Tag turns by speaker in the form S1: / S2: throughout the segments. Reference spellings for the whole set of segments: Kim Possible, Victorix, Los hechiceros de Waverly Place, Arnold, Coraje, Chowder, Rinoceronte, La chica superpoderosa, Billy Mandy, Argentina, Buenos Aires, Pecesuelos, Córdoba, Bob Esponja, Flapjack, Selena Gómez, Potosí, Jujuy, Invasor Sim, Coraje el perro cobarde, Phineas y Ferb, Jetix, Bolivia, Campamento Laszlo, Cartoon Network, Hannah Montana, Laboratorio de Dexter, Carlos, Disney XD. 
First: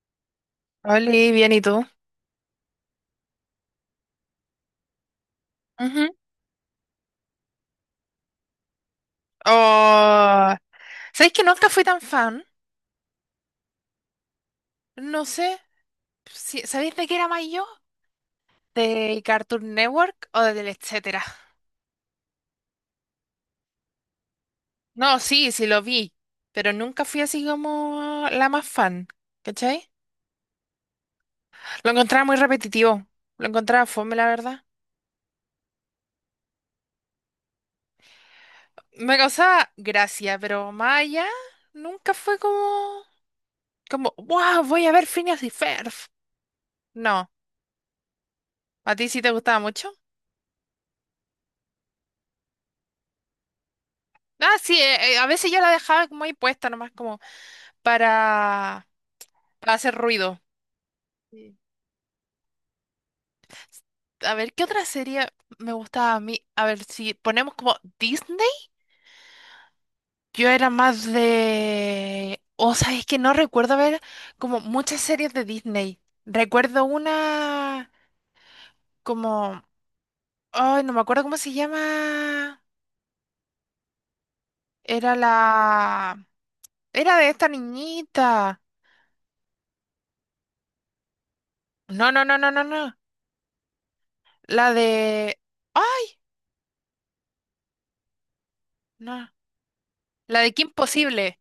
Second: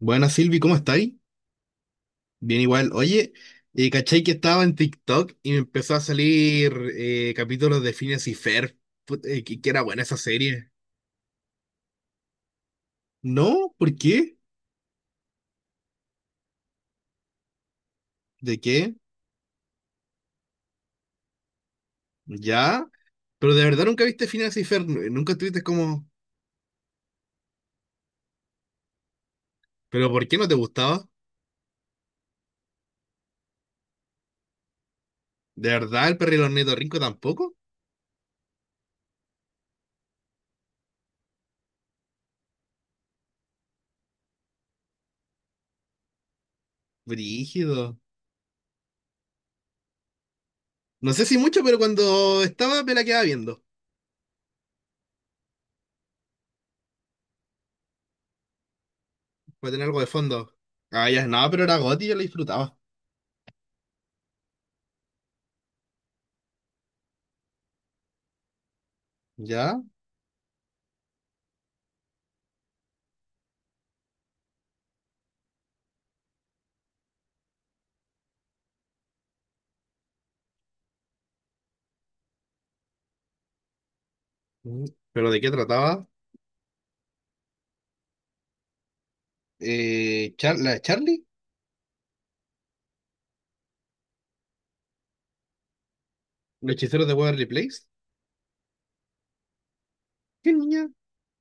S1: Buenas Silvi, ¿cómo estáis?
S2: Oli, bien, ¿y tú?
S1: Bien igual. Oye, ¿cachai que estaba en TikTok y me empezó a
S2: Ujú.
S1: salir capítulos de Phineas y Ferb? Que era buena esa
S2: Oh,
S1: serie.
S2: ¿sabéis que nunca fui tan fan?
S1: ¿No? ¿Por qué?
S2: No sé, si, ¿sabéis de qué era más yo?
S1: ¿De qué?
S2: ¿Del Cartoon Network o del etcétera?
S1: ¿Ya? Pero de verdad nunca viste Phineas y Ferb,
S2: No,
S1: nunca
S2: sí,
S1: estuviste
S2: sí lo
S1: como...
S2: vi, pero nunca fui así como la más fan, ¿cachai?
S1: ¿Pero por qué no te gustaba?
S2: Lo encontraba muy repetitivo, lo encontraba fome, la verdad.
S1: ¿De verdad el perro y Rico tampoco?
S2: Me causaba gracia, pero más allá, nunca fue como, wow, voy a ver Phineas y Ferb. No,
S1: Brígido.
S2: ¿a ti sí te gustaba mucho?
S1: No sé si mucho, pero cuando estaba me la quedaba viendo,
S2: Ah, sí, a veces yo la dejaba como ahí puesta, nomás como para,
S1: para
S2: para
S1: tener
S2: hacer
S1: algo de
S2: ruido.
S1: fondo. Ah, ya, no,
S2: Sí.
S1: pero era Gotti, yo la disfrutaba.
S2: A ver, ¿qué otra serie me gustaba a mí? A ver, si ponemos como Disney,
S1: ¿Ya?
S2: yo era más de... O sea, es que no recuerdo ver como muchas series de Disney. Recuerdo una como... Ay, no me acuerdo cómo se llama.
S1: Mm.
S2: Era
S1: ¿Pero de qué trataba?
S2: la... Era de esta niñita.
S1: ¿La de Charlie?
S2: No, no, no, no, no, no. La de... Ay,
S1: ¿Los hechiceros de Waverly Place?
S2: no. La
S1: ¿Qué
S2: de Kim
S1: niña?
S2: Possible.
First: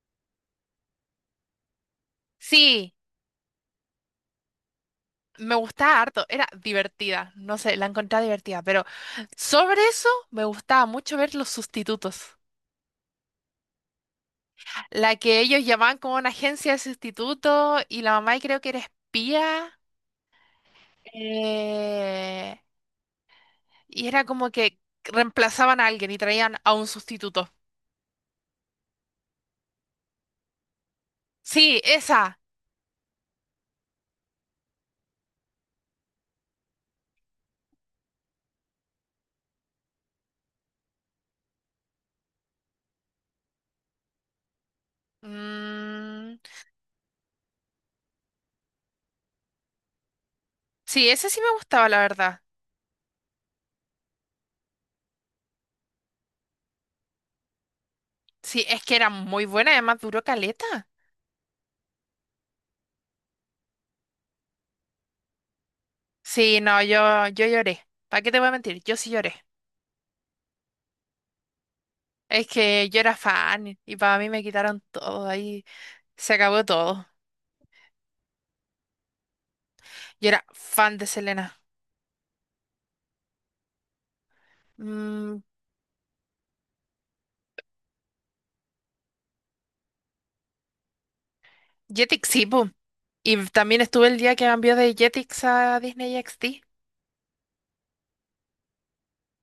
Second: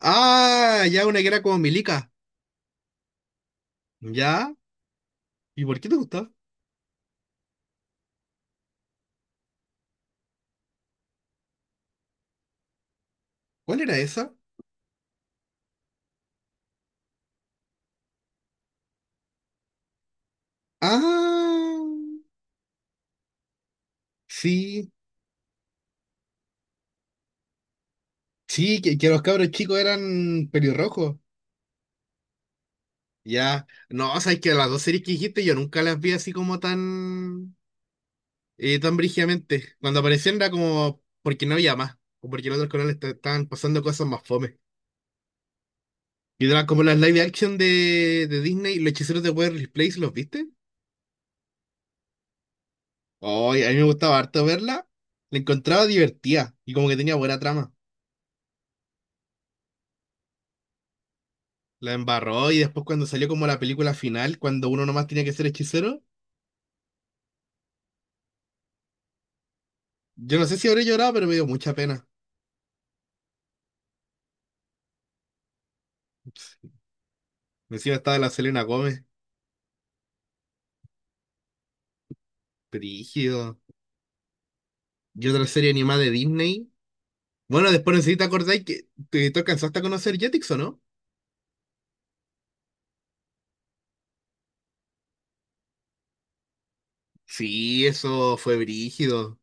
S1: Ah, ya una que era como Milica.
S2: Sí,
S1: ¿Ya?
S2: me
S1: ¿Y por qué te
S2: gustaba harto.
S1: gustaba?
S2: Era divertida. No sé, la encontré divertida. Pero sobre eso me gustaba mucho ver los sustitutos.
S1: ¿Cuál era esa?
S2: La que ellos llamaban como una agencia de sustitutos y la mamá creo que era espía.
S1: Ah,
S2: eh, y era como que
S1: sí.
S2: reemplazaban a alguien y traían a un sustituto.
S1: Sí, que los cabros chicos eran pelirrojos.
S2: Sí, esa.
S1: Ya. No, o sea, es que las dos series que dijiste yo nunca las vi así como tan... tan brígidamente. Cuando aparecían era como... Porque no había más. O porque en otros canales estaban pasando cosas más fome.
S2: Mm,
S1: Y era como las live action de Disney, los hechiceros de Waverly Place, ¿los viste?
S2: sí, esa sí me gustaba, la verdad.
S1: Oye, a mí me gustaba harto verla. La encontraba divertida y como que tenía buena trama.
S2: Sí, es que era muy buena, además duró caleta.
S1: La embarró y después cuando salió como la película final, cuando uno nomás tenía que ser hechicero,
S2: Sí, no, yo lloré. ¿Para qué te voy a mentir? Yo sí lloré.
S1: yo no sé si habré llorado, pero me dio mucha pena.
S2: Es que yo era fan y para mí me quitaron todo. Ahí se acabó todo.
S1: Encima estaba la Selena Gómez,
S2: Yo era fan de Selena.
S1: brígido. Y
S2: Mm,
S1: otra serie animada de Disney. Bueno, después necesito acordar que te alcanzaste a conocer Jetix, ¿o no?
S2: Jetix, sí, po. Y también estuve el día que cambió de Jetix a Disney XD.
S1: Sí, eso fue brígido.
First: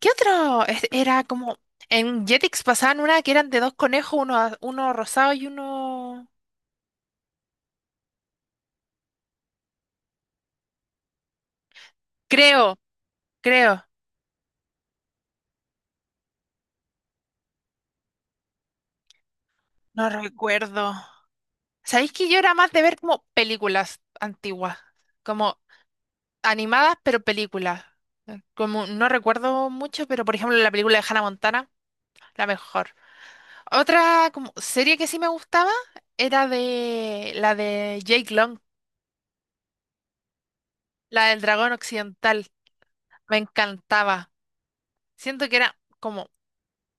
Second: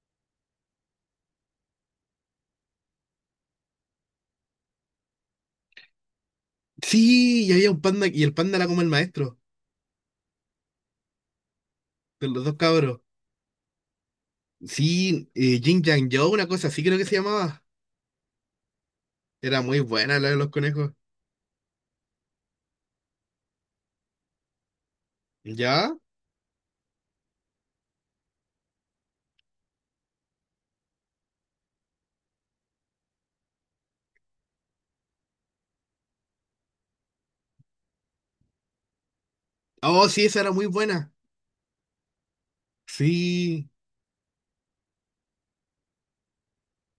S2: ¿Qué otro? Era como. En Jetix pasaban una que eran de dos conejos, uno, uno rosado y uno.
S1: Sí, y había un panda y el panda era como el maestro de los dos
S2: Creo,
S1: cabros.
S2: creo.
S1: Sí, Jin Yang Yo, una cosa así creo que se llamaba. Era muy
S2: No
S1: buena la de los
S2: recuerdo.
S1: conejos.
S2: ¿Sabéis que yo era más de ver como películas antiguas? Como.
S1: ¿Ya?
S2: Animadas, pero películas. Como no recuerdo mucho, pero por ejemplo la película de Hannah Montana, la mejor. Otra como serie que sí me gustaba era de la de Jake Long,
S1: Oh, sí, esa era muy buena.
S2: la del dragón occidental. Me
S1: Sí,
S2: encantaba. Siento que era como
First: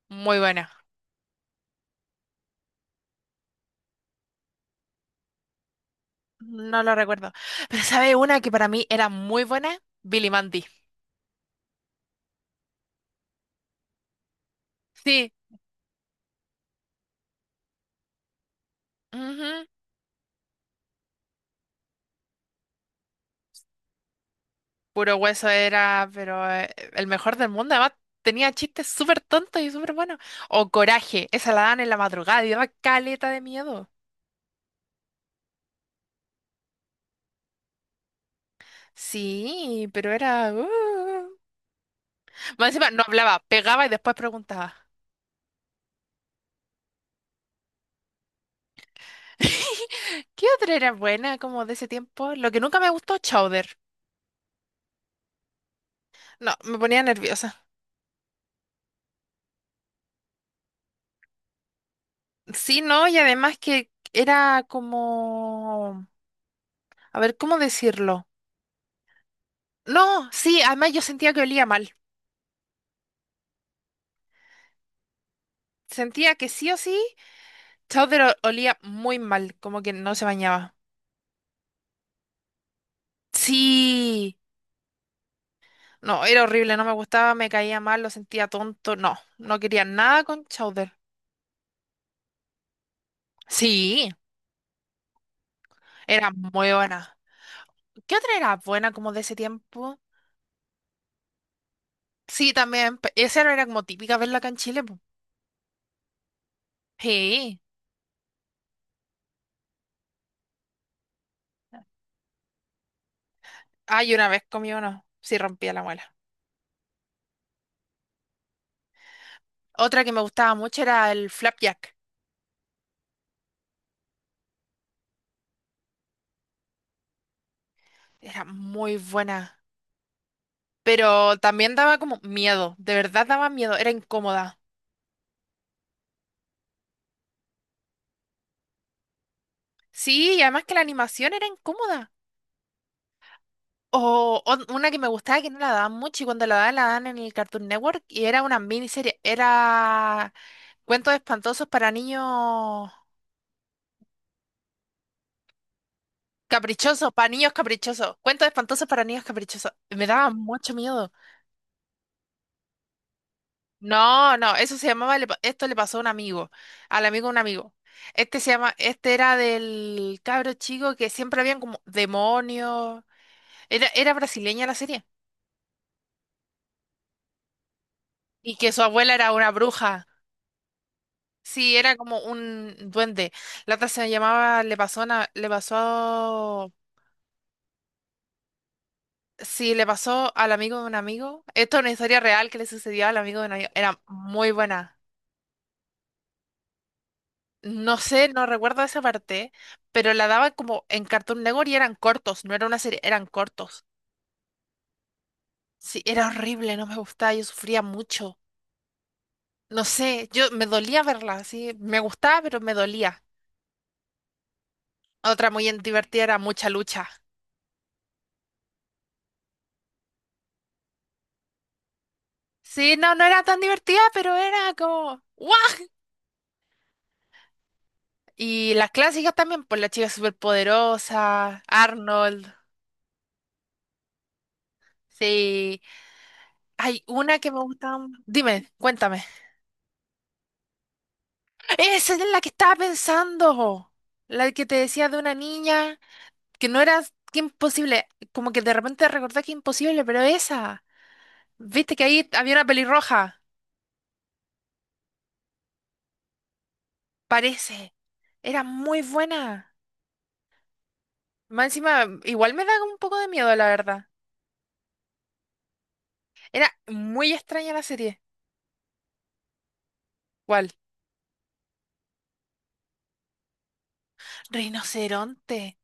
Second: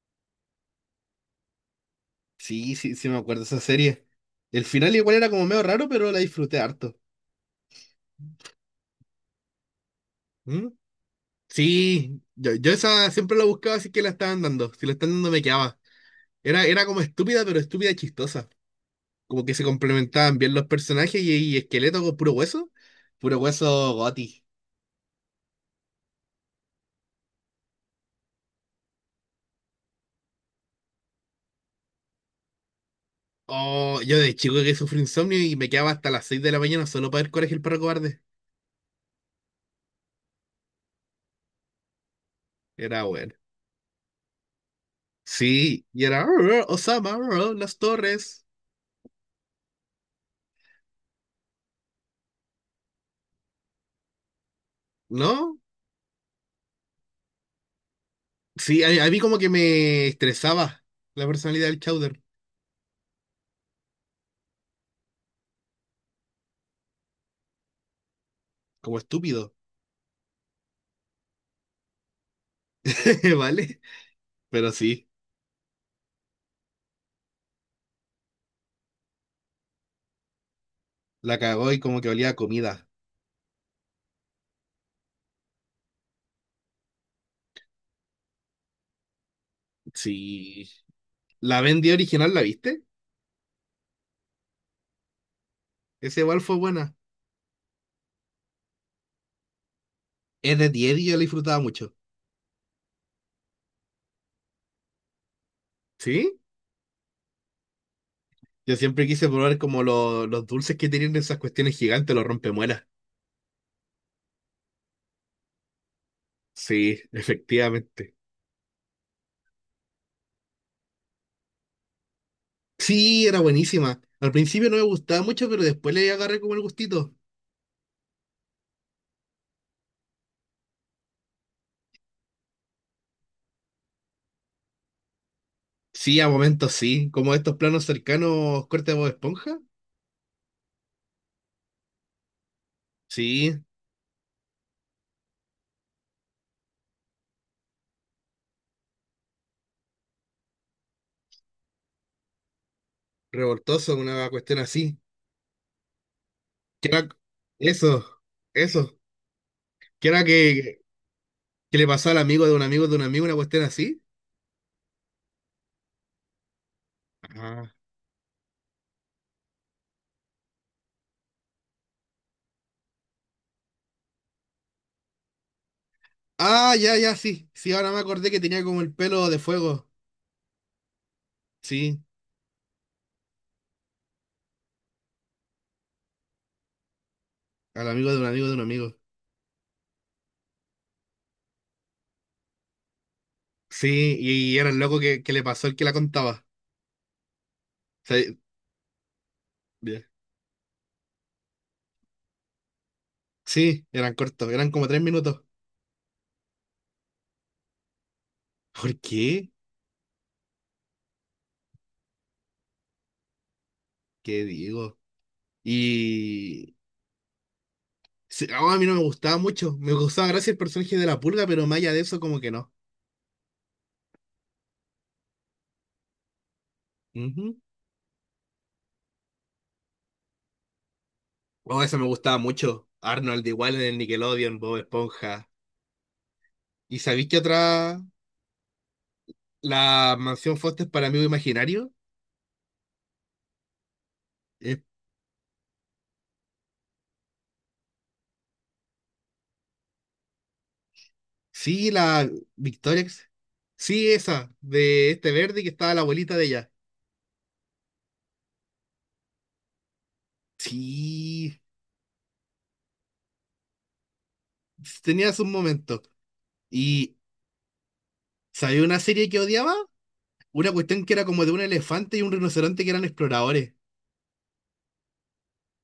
S2: muy buena.
S1: sí, sí, sí me acuerdo de esa serie. El final igual era como medio raro, pero la disfruté
S2: No lo
S1: harto.
S2: recuerdo. Pero ¿sabe una que para mí era muy buena? Billy Mandy.
S1: ¿Mm? Sí, yo esa siempre la buscaba, así que la estaban dando. Si la están
S2: Sí.
S1: dando me quedaba. Era como estúpida, pero estúpida y chistosa. Como que se
S2: Ujú.
S1: complementaban bien los personajes y esqueleto con puro hueso. Puro hueso goti.
S2: Puro hueso era, pero el mejor del mundo. Además, tenía chistes súper tontos y súper buenos. O Coraje, esa la dan en la madrugada y daba caleta de miedo.
S1: Oh, yo de chico que sufrí insomnio y me quedaba hasta las 6 de la mañana solo para ver Coraje el perro cobarde.
S2: Sí, pero era. Más encima, no
S1: Era bueno.
S2: hablaba, pegaba y después preguntaba.
S1: Sí, y era "Arr, Osama, arr, las torres,
S2: ¿Qué otra era buena como de ese tiempo? Lo que nunca me gustó, Chowder.
S1: ¿no?
S2: No, me ponía nerviosa.
S1: Sí, a mí como que me estresaba la personalidad del Chowder,
S2: Sí, no, y además que era como... A ver, ¿cómo decirlo?
S1: como estúpido,
S2: No, sí, además yo sentía que olía mal.
S1: ¿vale? Pero sí,
S2: Sentía que sí o sí. Chowder olía muy mal, como que no se bañaba.
S1: la cagó y como que olía a comida.
S2: Sí, no, era horrible, no me gustaba, me caía mal, lo sentía tonto. No, no quería nada con
S1: Sí,
S2: Chowder.
S1: la vendí original, ¿la viste?
S2: Sí,
S1: Ese
S2: era
S1: igual
S2: muy
S1: fue buena.
S2: buena. ¿Qué otra era buena como de ese tiempo?
S1: Es de 10 y yo la disfrutaba mucho.
S2: Sí, también, esa era como típica verla acá en Chile. Po.
S1: ¿Sí?
S2: Sí,
S1: Yo siempre quise probar como los dulces que tienen esas cuestiones gigantes, los rompemuelas.
S2: ay, una vez comí uno, sí rompía la muela.
S1: Sí, efectivamente.
S2: Otra que me gustaba mucho era el flapjack,
S1: Sí, era buenísima. Al principio no me gustaba mucho, pero después le agarré como el gustito.
S2: era muy buena, pero también daba como miedo, de verdad daba miedo, era incómoda.
S1: Sí, a momentos sí, como estos planos cercanos corte de Bob Esponja.
S2: Sí, y además que la animación era incómoda.
S1: Sí,
S2: O una que me gustaba que no la daban mucho y cuando la daban en el Cartoon Network y era una miniserie, era cuentos espantosos
S1: revoltoso, una cuestión así. Que era-
S2: para niños
S1: eso,
S2: caprichosos, cuentos espantosos
S1: eso.
S2: para niños caprichosos. Me
S1: Que era
S2: daba mucho
S1: que,
S2: miedo.
S1: que le pasó al amigo de un amigo de un amigo una cuestión así.
S2: No, no, eso se llamaba, esto le pasó a un amigo, al amigo de un
S1: Ajá.
S2: amigo. Este se llama, este era del cabro chico que siempre habían como demonios. Era brasileña la serie
S1: Ah, ya, ya, sí. Sí, ahora me acordé que
S2: y
S1: tenía
S2: que su
S1: como el
S2: abuela
S1: pelo
S2: era
S1: de
S2: una
S1: fuego.
S2: bruja. Sí, era
S1: Sí,
S2: como un duende. La otra se llamaba, le pasó,
S1: al amigo de un amigo de un amigo.
S2: sí, le pasó al amigo de un amigo. Esto es una historia real que le sucedió al amigo de un amigo. Era
S1: Sí,
S2: muy
S1: y, era el
S2: buena.
S1: loco que le pasó el que la contaba.
S2: No sé,
S1: Sí,
S2: no recuerdo esa parte,
S1: bien.
S2: pero la daba como en Cartoon Network y eran cortos, no era una serie, eran cortos.
S1: Sí, eran cortos, eran como 3 minutos.
S2: Sí, era horrible, no me gustaba, yo sufría mucho.
S1: ¿Por qué?
S2: No sé, yo me dolía verla, sí, me gustaba, pero me dolía.
S1: ¿Qué digo?
S2: Otra muy divertida era Mucha
S1: Y,
S2: Lucha.
S1: sí, oh, a mí no me gustaba mucho. Me gustaba gracias el personaje de la pulga, pero más allá de eso, como que no.
S2: Sí, no, no era tan divertida, pero era como, ¿what?
S1: Ujú.
S2: Y las clásicas también, pues la chica superpoderosa,
S1: Oh, eso me gustaba
S2: Arnold,
S1: mucho. Arnold igual en el Nickelodeon, Bob Esponja.
S2: sí.
S1: ¿Y
S2: Hay
S1: sabéis qué
S2: una que me gustaba.
S1: otra?
S2: Dime, cuéntame.
S1: La mansión Foster para amigo imaginario.
S2: Esa es la que estaba pensando. La que te
S1: Eh,
S2: decía de una niña que no era que imposible. Como que de repente recordé que imposible, pero esa.
S1: sí,
S2: Viste que ahí
S1: la
S2: había una
S1: Victorix.
S2: pelirroja.
S1: Sí, esa, de este verde que estaba la abuelita de ella.
S2: Parece. Era muy buena.
S1: Sí,
S2: Más encima, igual me da un poco de miedo, la verdad.
S1: tenía sus momentos.
S2: Era
S1: ¿Y
S2: muy extraña la serie.
S1: sabía una serie que odiaba?
S2: ¿Cuál?
S1: Una cuestión que era como de un elefante y un rinoceronte que eran exploradores,
S2: Rinoceronte.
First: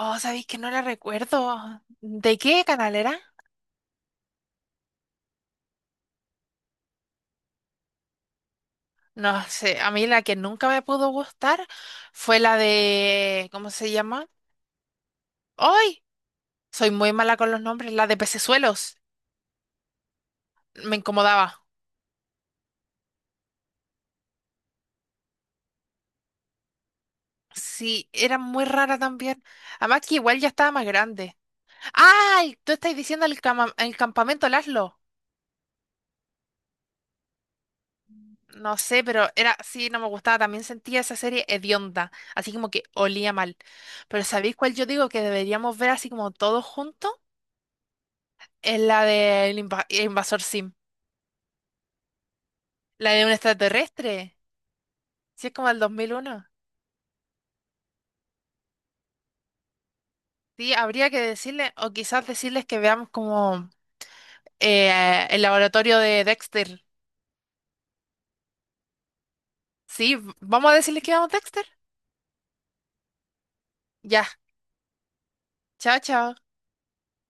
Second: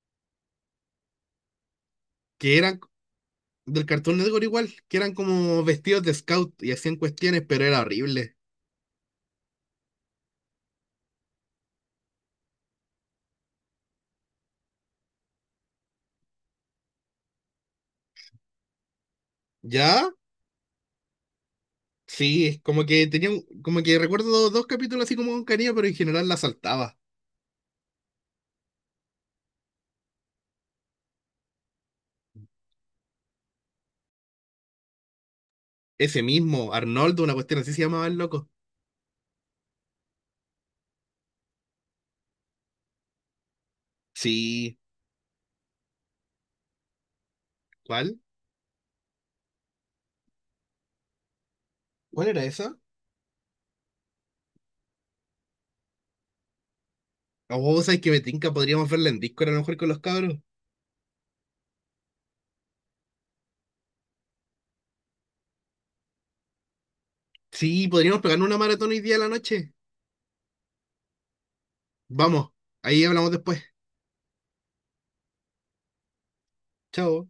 S2: Oh, sabéis que no la recuerdo. ¿De
S1: que
S2: qué
S1: eran
S2: canal era?
S1: del Cartoon Network igual, que eran como vestidos de scout y hacían cuestiones, pero era horrible.
S2: No sé, a mí la que nunca me pudo gustar fue la de... ¿Cómo se llama? ¡Ay! Soy muy mala con los nombres, la de Pecesuelos.
S1: ¿Ya?
S2: Me incomodaba.
S1: Sí, como que tenía, como que recuerdo dos capítulos así como con cariño, pero en general la saltaba.
S2: Sí, era muy rara también. Además que igual ya estaba más grande. ¡Ay! Tú estás diciendo el, el campamento Laszlo.
S1: Ese mismo, Arnoldo, una cuestión así se llamaba el loco.
S2: No sé, pero era... Sí, no me gustaba. También sentía esa serie hedionda. Así como que olía mal. Pero ¿sabéis cuál
S1: Sí,
S2: yo digo que deberíamos ver así como todos juntos?
S1: ¿cuál?
S2: Es la del invasor Sim.
S1: ¿Cuál era esa?
S2: La de un extraterrestre. Si es como el 2001.
S1: Oh, ¿sabes que me tinca? Podríamos verla en Discord a lo mejor con los cabros.
S2: Sí, habría que decirle, o quizás decirles que veamos como el laboratorio de Dexter.
S1: Sí, podríamos pegarnos una maratón hoy día a la noche.
S2: Sí, vamos a decirles que veamos Dexter.
S1: Vamos, ahí hablamos después.
S2: Ya, chao, chao.
S1: Chao.